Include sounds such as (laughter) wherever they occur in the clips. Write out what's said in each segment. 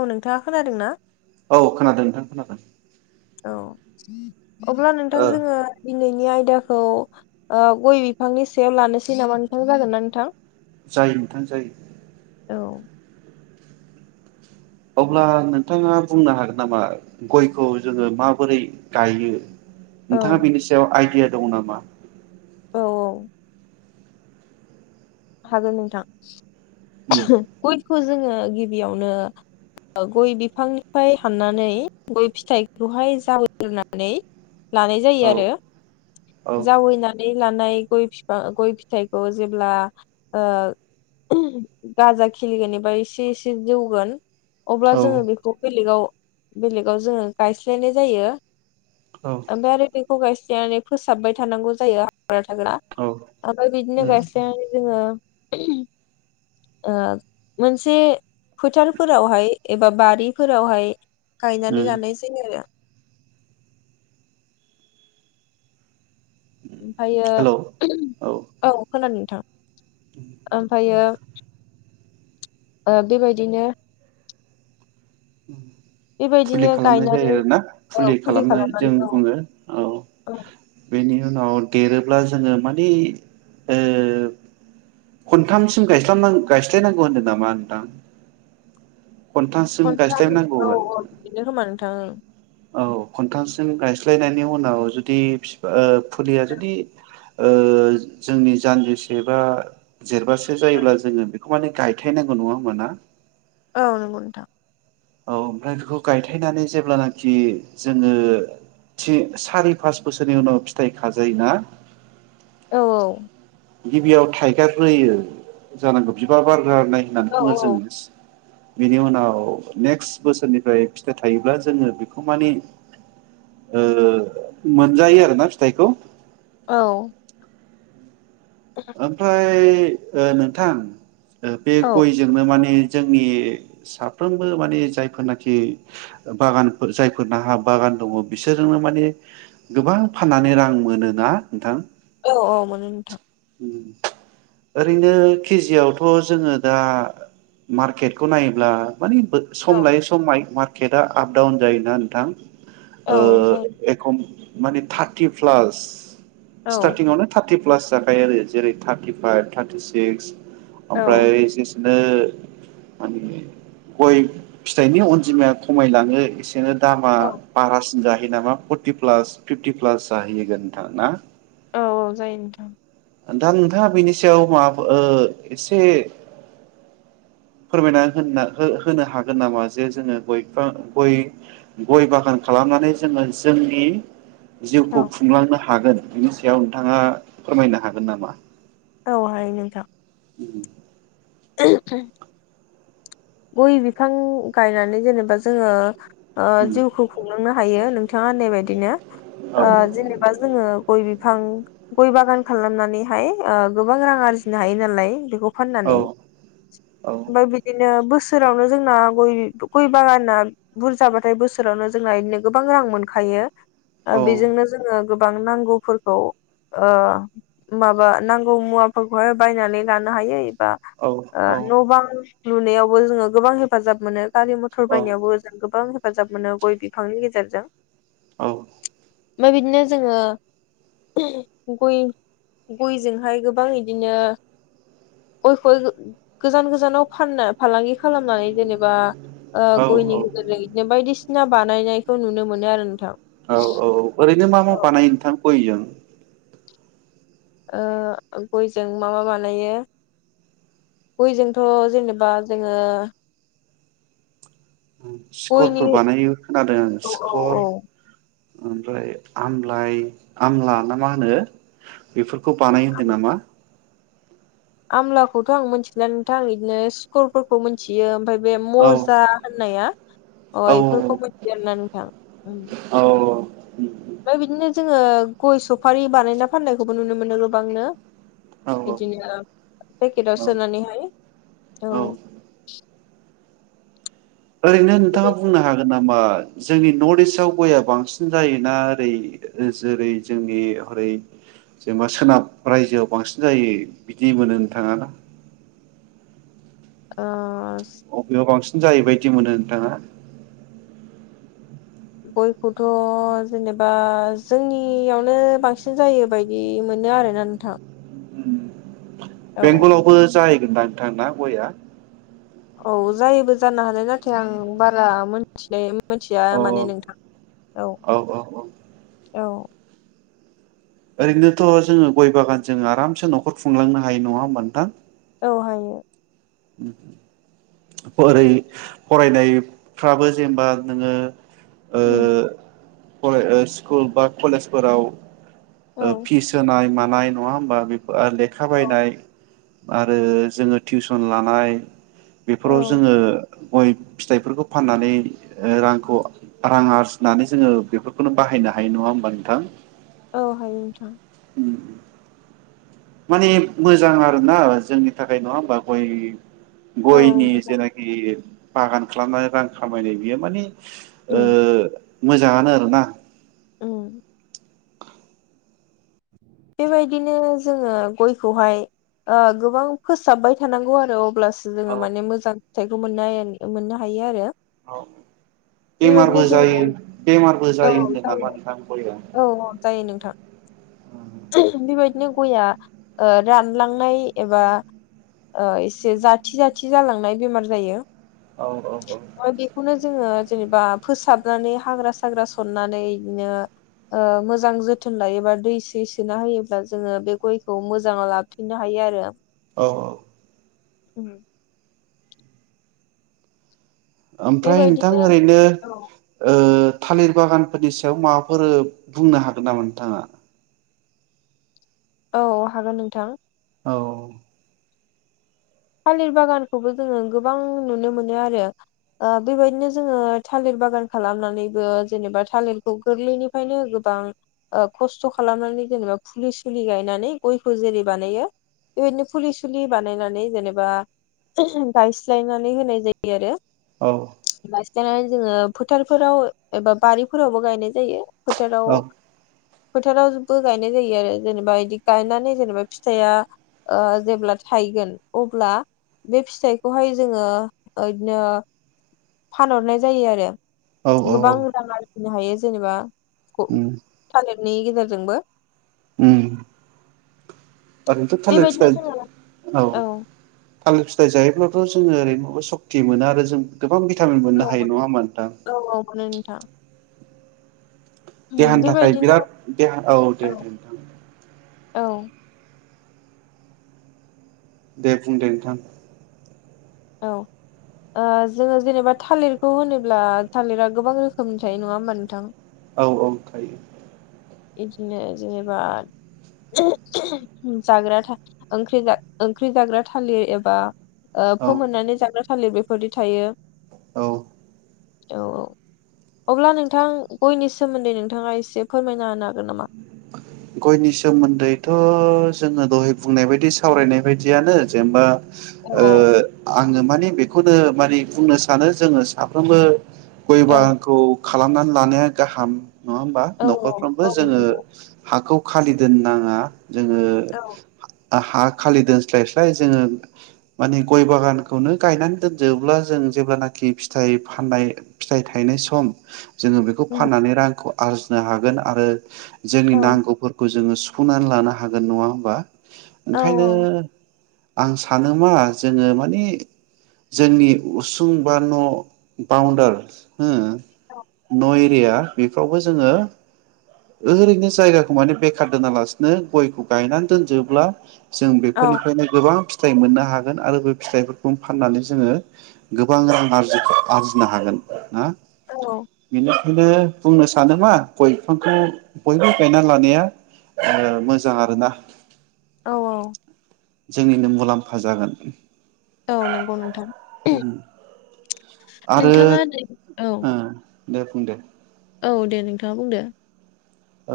औ नोंथाङा खोनादों ना? औ खोनादों नोंथां। औ। अब्ला नोंथां ओ जोङो दिनैनि आइ दाखौ ओ गय बिफांनि सायाव लानोसै नामा नोंथां जागोन ना नोंथां। जायो नोंथां जायो। औ। अब्ला नोंथाङा बुंनो हागोन नामा गयखौ जोङो माबोरै गायो? औ नोंथाङा बेनि सायाव आइडिया दं नामा? औ औ। हागोन नोंथां। उम गय खौ जोङो गिबियावनो गय बिफांनिफ्राय हाननानै गय फिथाइखौहाय जावायग्रोनानै लानाय जायो औ आरो औ जावैना नै लानाय गय बिफा गय फिथाइखौ जेब्ला ओ गाजा खिलिगोन एबा एसे एसे जौगोन अब्ला औ जोङो बेखौ बेलेगाव बेलेगाव जोङो गायस्लायनाय जायो। औ ओमफाय आरो बे खौ गायस्लायनानै फोसाबबाय थानांगौ जायो हाग्रा थाग्रा औ ओमफ्राय बिदिनो उम गायस्लायनानै जोङो मोनसे ओ फोथारफोरावहाय एबा बारिफोरावहाय उम गायनानै लानाय आरो। ओमफायो हेलौ औ खोनादो नोंथां ओमफायो ओ बेबायदिनो फुलि बेबायदिनो खालामनाय जायो गायनानै आरो ना औ फुलि खालामनाय जों खालामनानै औ बुङो औ बेनि उनाव देरोब्ला जोङो माने ओ खनथामसिम गायस्लाम नां गायस्लायनांगौ होनदो नामा नोंथां। खनथामसिम खन्थाम गायस्लायनांगौ औ होन औ बिदिनो खामानो। नोथां ओं। औ खन्थामसिम गायस्लायनायनि उनाव जुदि फि ओ। फुलिया जुदि ओ जोंनि जान्जिसे बा जेरबासे जायोब्ला जोङो खौ माने गायथाय नांगौ नङा होमबा ना? औ नंगौ नोंथां औ ओमफ्राय बेखौ गायथायनानै जेब्लानाखि जोङो थि सारि पास बोसोरनि उनाव फिथाइ खाजायो ना औ औ गिबियाव थाइगार होयो जानांगौ बिबार बार गोरनाय होननानै औ बुङो जोङो बिनि उनाव नेक्स्ट बोसोरनिफ्राय फिथाइ थायोब्ला जोङो बेखौ माने ओ मोनजायो आरोना फिथाइखौ औ ओमफ्राय ओ नोंथां ओ बे औ गयजोंनो माने जोंनि साफ्रोमबो माने जायफोरनाखि बागानफोर जायफोरना हा बागान दङ बिसोरजोंनो माने गोबां फाननानै रां मोनो ना नोंथां औ औ मोनो नोंथां ओरैनो केजियावथ' जोङो दा मार्केटखौ नायोब्ला मानि बो औ सम लायो समाय मार केटआ आप डाउन जायोना नोंथां ओ औ जायो एखम माने थार्टि प्लास औ स्थारथिं आवनो टारति प्लास जाखायो आरो जेरै थारटिफाइभ थार्टि सिक्स औ ओमफ्राय जेसे नो मोने गय फिथाइनि अनजिमाया खमायलाङो एसे बिदिनो दामा औ बारासिन जाहैयो नामा फरटि प्लास फिफटि प्लास जाहैगोन नोंथां ना? औ औ जायो नोंथां दा नोंथाङा बिनि सायाव माबा ओ एसे फोरमायना होन होनो हागोन नामा जे जोङो गयफां गय गय बागान खालामनानै जोङो जोंनि जिउखौ औ खुंलांनो हा हागोन बिनि सायाव नोंथाङा फोरमायनो हागोन नामा? औ हायो नोंथां (inaudible) गय बिफां गायनानै जेनेबा जोङो ओ जिउखौ खुंलांनो हायो नोंथाङा होननायबायदिनो औ ओ जेनेबा जोङो गय बिफां गय बागान खालामनानैहाय ओ गोबां रां आरजिनो हायो नालाय। (unintelligible) औ फाननानै औ बा बिदिनो बोसोरावनो जोंना गय-गय बागाना बुरजाबाथाय बोसोरावनो जोंना इदिनो गोबां रां मोनखायो ओ औ बेजोंनो जोङो गोबां नांगौफोरखौ ओ माबा नांगौ मुवाफोरखौहाय बायनानै लानो हायो एबा औ ओ न-बां लुनायावबो जोङो गोबां हेफाजाब मोनो। गारि मथर बायनायावबो जों गोबां हेफाजाब मोनो गय बिफांनि गेजेरजों। औ ओमफ्राय बिदिनो जोङो गय गयजोंहाय गोबां इदिनो गयखौ गोजान गोजानाव फाननो फालांगि खालामनानै जेनेबा ओ औ गयनि गेजेरजों इदिनो बायदिसिना ना बानायनायखौ नुनो मोनो आरो नोंथां। औ-औ ओरैनो मा मा ओ बानायो नोंथां गयजों। ओ गयजों मा मा बानायो गयजोंथ जेनेबा जोङो गयनि सिखरफोर बानायो खोनादों आंङो औ सिखर औ ओमफ्राय आमलाइ आमला ना मा होनो बेफोर बानायो होनदों नामा । आमलाखौथ आं मिथिनानै नोंथां आं इदिनो सुखरफोरखौ मिथियो ओमफ्राय बे औ मजा होननाया अ औ औ इफोरखौ मिथियो नोंथां। उम ओमफ्राय बिदिनो जोङो गय सफारि बानायना फाननायखौबो नुनो मोनो गोबांनो। औ इदिनो पेकेटाव औ सोनानैहाय औ। ओरैनो ओ नोंथाङा बुंनो हागोन नामा। जोंनि नर्थ इस्टव गया बांसिन जाय ना ओरै जेरै जोंनि हरै जेनेबा सोनाब रायजोआव बांसिन जायो बिदि मोनो नोंथाङा ना। ओ अबेआव बांसिन जायैबायदि मोनो नोंथाङा। गयखौथ जेनेबा जोंनियावनो बांसिन जायो बायदि मोनो आरोना नोंथां। बेंगलावबो जाय होनबा नांथांना गया। औ जायोबो जानो हानाय नाथाय आं बारा मोनथिनाय मिथिया अ औ माने नोंथां औ औ औ-औ ओरैनोथ' जोङो गय बागानजों आरामसे नखर खुंलांनो हायो नङा होनबा नोंथां । औ हायो। (inaudible) ओरै फरायनायफ्राबो जेनेबा नोङो। ओ उम खले ओ स्कुल बा कलेजफोराव ओ औ फिस होनाय मान नङा हा बेफोर लेखा औ बायनाय आरो जोङो टिउसन लानाय बेफोराव जोङो गय फिथाइफोरखौ फाननानै ओ रांखौ रां आरजिनानै जोङो बेफोरखौनो बाहायनो हायो नङा होमबा नोंथां औहायो नोंथां ओम माने मोजां आरोना जोंनि थाखाय नङा होमबा गय औ गयनि मोजां जेनेखि बागान खालामनानै रां खामायनाय बियो माने ओ उम मोजाङानो आरोना औ बेबायदिनो जोङो गयखौहाय ओ गोबां फोसाबबाय थानांगौ आरो अब्लासो औ जोङो माने मोजां फिथाइखौ मोन मोननो हायो आरो औ बेबायदिनो बेमारबो जोङो जायो बेमारबो जायो होनदों नामा नोंथां गया? औ औ जायो नोंथां बेबायदिनो गयआ रानलांनाय एबा एसे जाथि जाथि जालांनाय बेमार जायो। औ औ बेखौनो जोङो जेनेबा फोसाबनानै हाग्रा साग्रा सननानै बिदिनो ओ मोजां जोथोन लायोबा दै सै सोना होयोब्ला जोङो बे गयखौ मोजाङाव लाबोफिननो हायो आरो औ औ ओम ओमफ्राय नोंथां बेबायदिनो ओरैनो औ ओ थालिर बागानफोरनि सायाव माबाफोर बुंनो हागोन नामा नोंथाङा औ हागोन नोंथां औ थालिर बागानखौबो जोङो गोबां नुनो मोनो आरो ओ बेबायदिनो जोङो थालिर बागान खालामनानैबो जेनेबा थालिरखौ गोरलैनिफ्रायनो गोबां खस्थ' खालामनानै जेनेबा फुलि सुलि गायनानै गयखौ जेरै बानायो बेबायदिनो फुलि सुलि बानायनानै जेनेबा गायस्लायनानै होनाय जायो आरो औ जान जोङो फोथारफोराव एबा बारिफोरावबो गायनाय जायो फोथाराव औ फोथारावबो गायनाय जायो आरो जेनेबा बिदि गायनानै जेनेबा फिथाइया ओ जेब्ला थायगोन अब्ला बे फिथाइखौहाय जोङो ओ ओदिनो फानहरनाय जायो आरो औ औ गोबां रां जिनो हायो जेनेबा थ उम थालेर नि गेजेरजोंबो ओम ओरैनोथ' थालिर बेबायदिनो जोङो फिथाय औ थालिर फिथाइ जायोब्लाथ' जोङो ओरैनोबा सक्ति मोनो आरो जों गोबां भिटामिन मोननो हायो नङा होनबा नोंथां था देहानि थाखाय बेबायदिनो बिराद देहा औ दे दे नोंथां औ दे बुंदे नोंथां औ ओ जोङो जेनेबा थालिरखौ होनोब्ला थालिरा गोबां रोखोमनि थायो नङा होमबा नोंथां औ औ थायो बिदिनो जेनेबा जाग्रा था ओंख्रि जा ओंख्रि जाग्रा थालिर एबा ओ औ फोमोननानै जाग्रा थालिर बेफोरदि थायो औ औ औ अब्ला नोंथां गयनि सोमोन्दै नोंथाङा एसे फोरमाय ना होनो हागोन‌ नामा गयनि सोमोन्दै थ' जोङो दहाय बुंनाय बायदि सावरायनाय बायदियानो जेनेबा औ ओ औ आङो माने बेखौनो माने बुंनो सानो जोङो साफ्रोमबो गय ओं बागानखौ खालामनानै लानाया गाहाम नङा होमबा औ न'खरफ्रोमबो औ जोङो नंगौ हाखौ खालि दोननाङा जोङो औ हा खालि दोनस्लायस्लाय जोङो माने गय बागानखौनो गायनानै दोनजोबब्ला जों जेब्लानाखि फिथाइ फाननाय फिथाइ थायनाय सम जोङो बेखौ उम फाननानै रांखौ आरजिनो हागोन आरो जोंनि औ नांगौफोरखौ जोङो सु सुफुंनानै लानो हागोन नङा होमबा औ ओंखायनो आं सान मा जोङो मानि जोंनि उसुं बा न' बाउणडार ओ नय हैया बेफोरावबो जोङो ओरैनो जायगाखौ माने बेखार दोनालासिनो गयखौ गायनानै दोनजोब्ला जों औ बेफोरनिफ्रायनो गोबां फिथ थाइ मोननो हागोन आरो बे फिथाइफोरखौनो फाननानै जोङो गोबां रां आरजि आरजिनो हागोन ना? औ बिनो इदिनो बुंनो सानो बा गय बिफांखौ बयबो गायना लानाया ओ मोजां आरोना औ औ जोंनिनो मुलाम्फा जागोन। औ नोंगौ नोंथां उम नोंथाङा ने औ (unintelligible) नो बुंदो औ दे नोंथाङा बुंदो?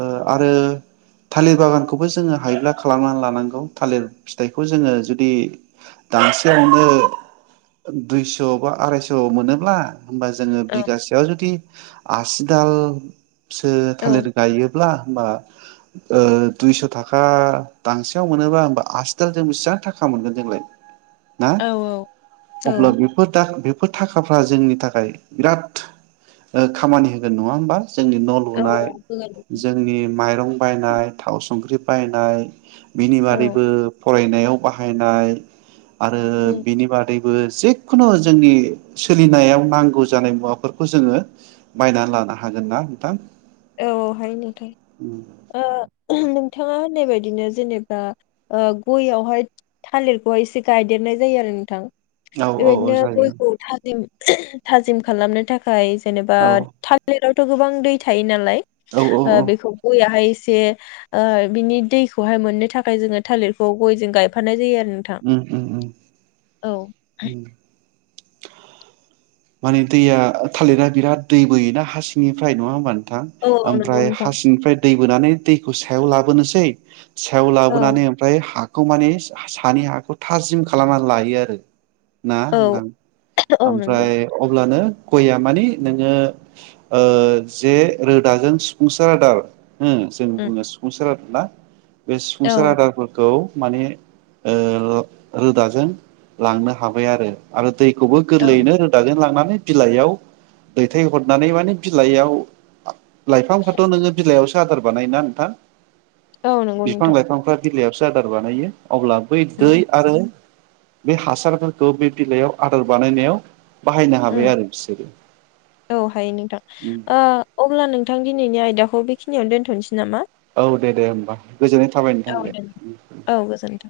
ओ आरो थालिर बागानखौबो जोङो हायोब्ला खालामनानै लानांगौ थालिर फिथाइखौ जोङो जुदि दांसेयावनो ओ दुइस' बा आरायस'आव मोनोब्ला होमबा जोङो औ बिगासेयाव जुदि आसिदाल सो औ थालिर गायोब्ला होमबा ओ दुइस' थाखा दांसेयाव मोनोबा होमबा आसिदालजों बिसेबां थाखा मोनगोन जोंलाय ना औ अब्ला बेफोर दा बेफ फोर थाखाफ्रा जोंनि थाखाय बिराद ओ खामानि होगोन नङा होमबा? जोंनि न' औ लुनाय जोंनिम माइरं बायनाय थाव सुंख्रि बायनाय बिनिबादैबो फरायनायाव बाहायनाय आरो औ बिनिबादै बो जेखुनु जोंनि सोलिनायाव नांगौ जानाय मुवाफोरखौ जोङो बायनानै लानो हागोन ना नोंथां? औ औ हायो नोंथां ओ (unintelligible) नोंथ थाङा होननाय बायदिनो जेनेबा ओ गय आवहाय थालिरखौहाय एसे गायदेरनाय जायो आरो नोंथां। औ औ औ बेबायदिनो जायो गयखौ थाजिम (unintelligible) थाजिम खालामनो थाख खाय जेनेबा औ थालिराव थ' गोबां दै था थायो नालाय औ औ ओ बेखौ गयाहाय स जे ओ बिनि दैखौहाय मोननो थाखाय जोङो थालिरखौ गयजों गायफानाय जायो आरो उम उम उम नोंथां उम माने दैया ओ थालिरा बिराद दै बोयोना हा सिंनिफ्राय नङा होनबा नोंथ थां औ औ नंगौ ओमफ्राय नोंथां हा सिंनिफ्राय दै बोनानै दैखौ सायाव लाबोनोसै सायाव औ लाबोनानै ओमफ्राय हा खौ माने सानि हाखौ थाजिम खालामना लायो आरो ना औ ओं औ नंगौ ओमफ्राय (unintelligible) माने नोङो ओ जे रोदाजों सफुंसार आदार हो जों उम बुङो सफुंसार आदार ना बे औ सफुंसार आदारफोरखौ माने ओ रोदाजों लांनो हाबाय आरो आरो दै खौबो औ गोरलैयैनो लांनानै बिलाइयाव दैथाय हरनानै माने बिलाइयाव लाइफांफ्राथ नोङो बिलाइआवसो आदार बानायो ना नोंथां औ नंगौ नोंथां बिलायावसो आदार बानायो अब्ला बै दै औ आरो बे हासारफोरखौ बे बिलाइयाव आदार बानायनायाव बाहायनो हाबाय उम आरो बिसोरो औ हायो नोंथां ओ अब्ला नोंथां दिनैनि आयदाखौ खिनियावनो दोनथनोसै नामा? औ दे दे होमबा गोजोननाय थाबाय नोंथां दे औ गोजोन्थों।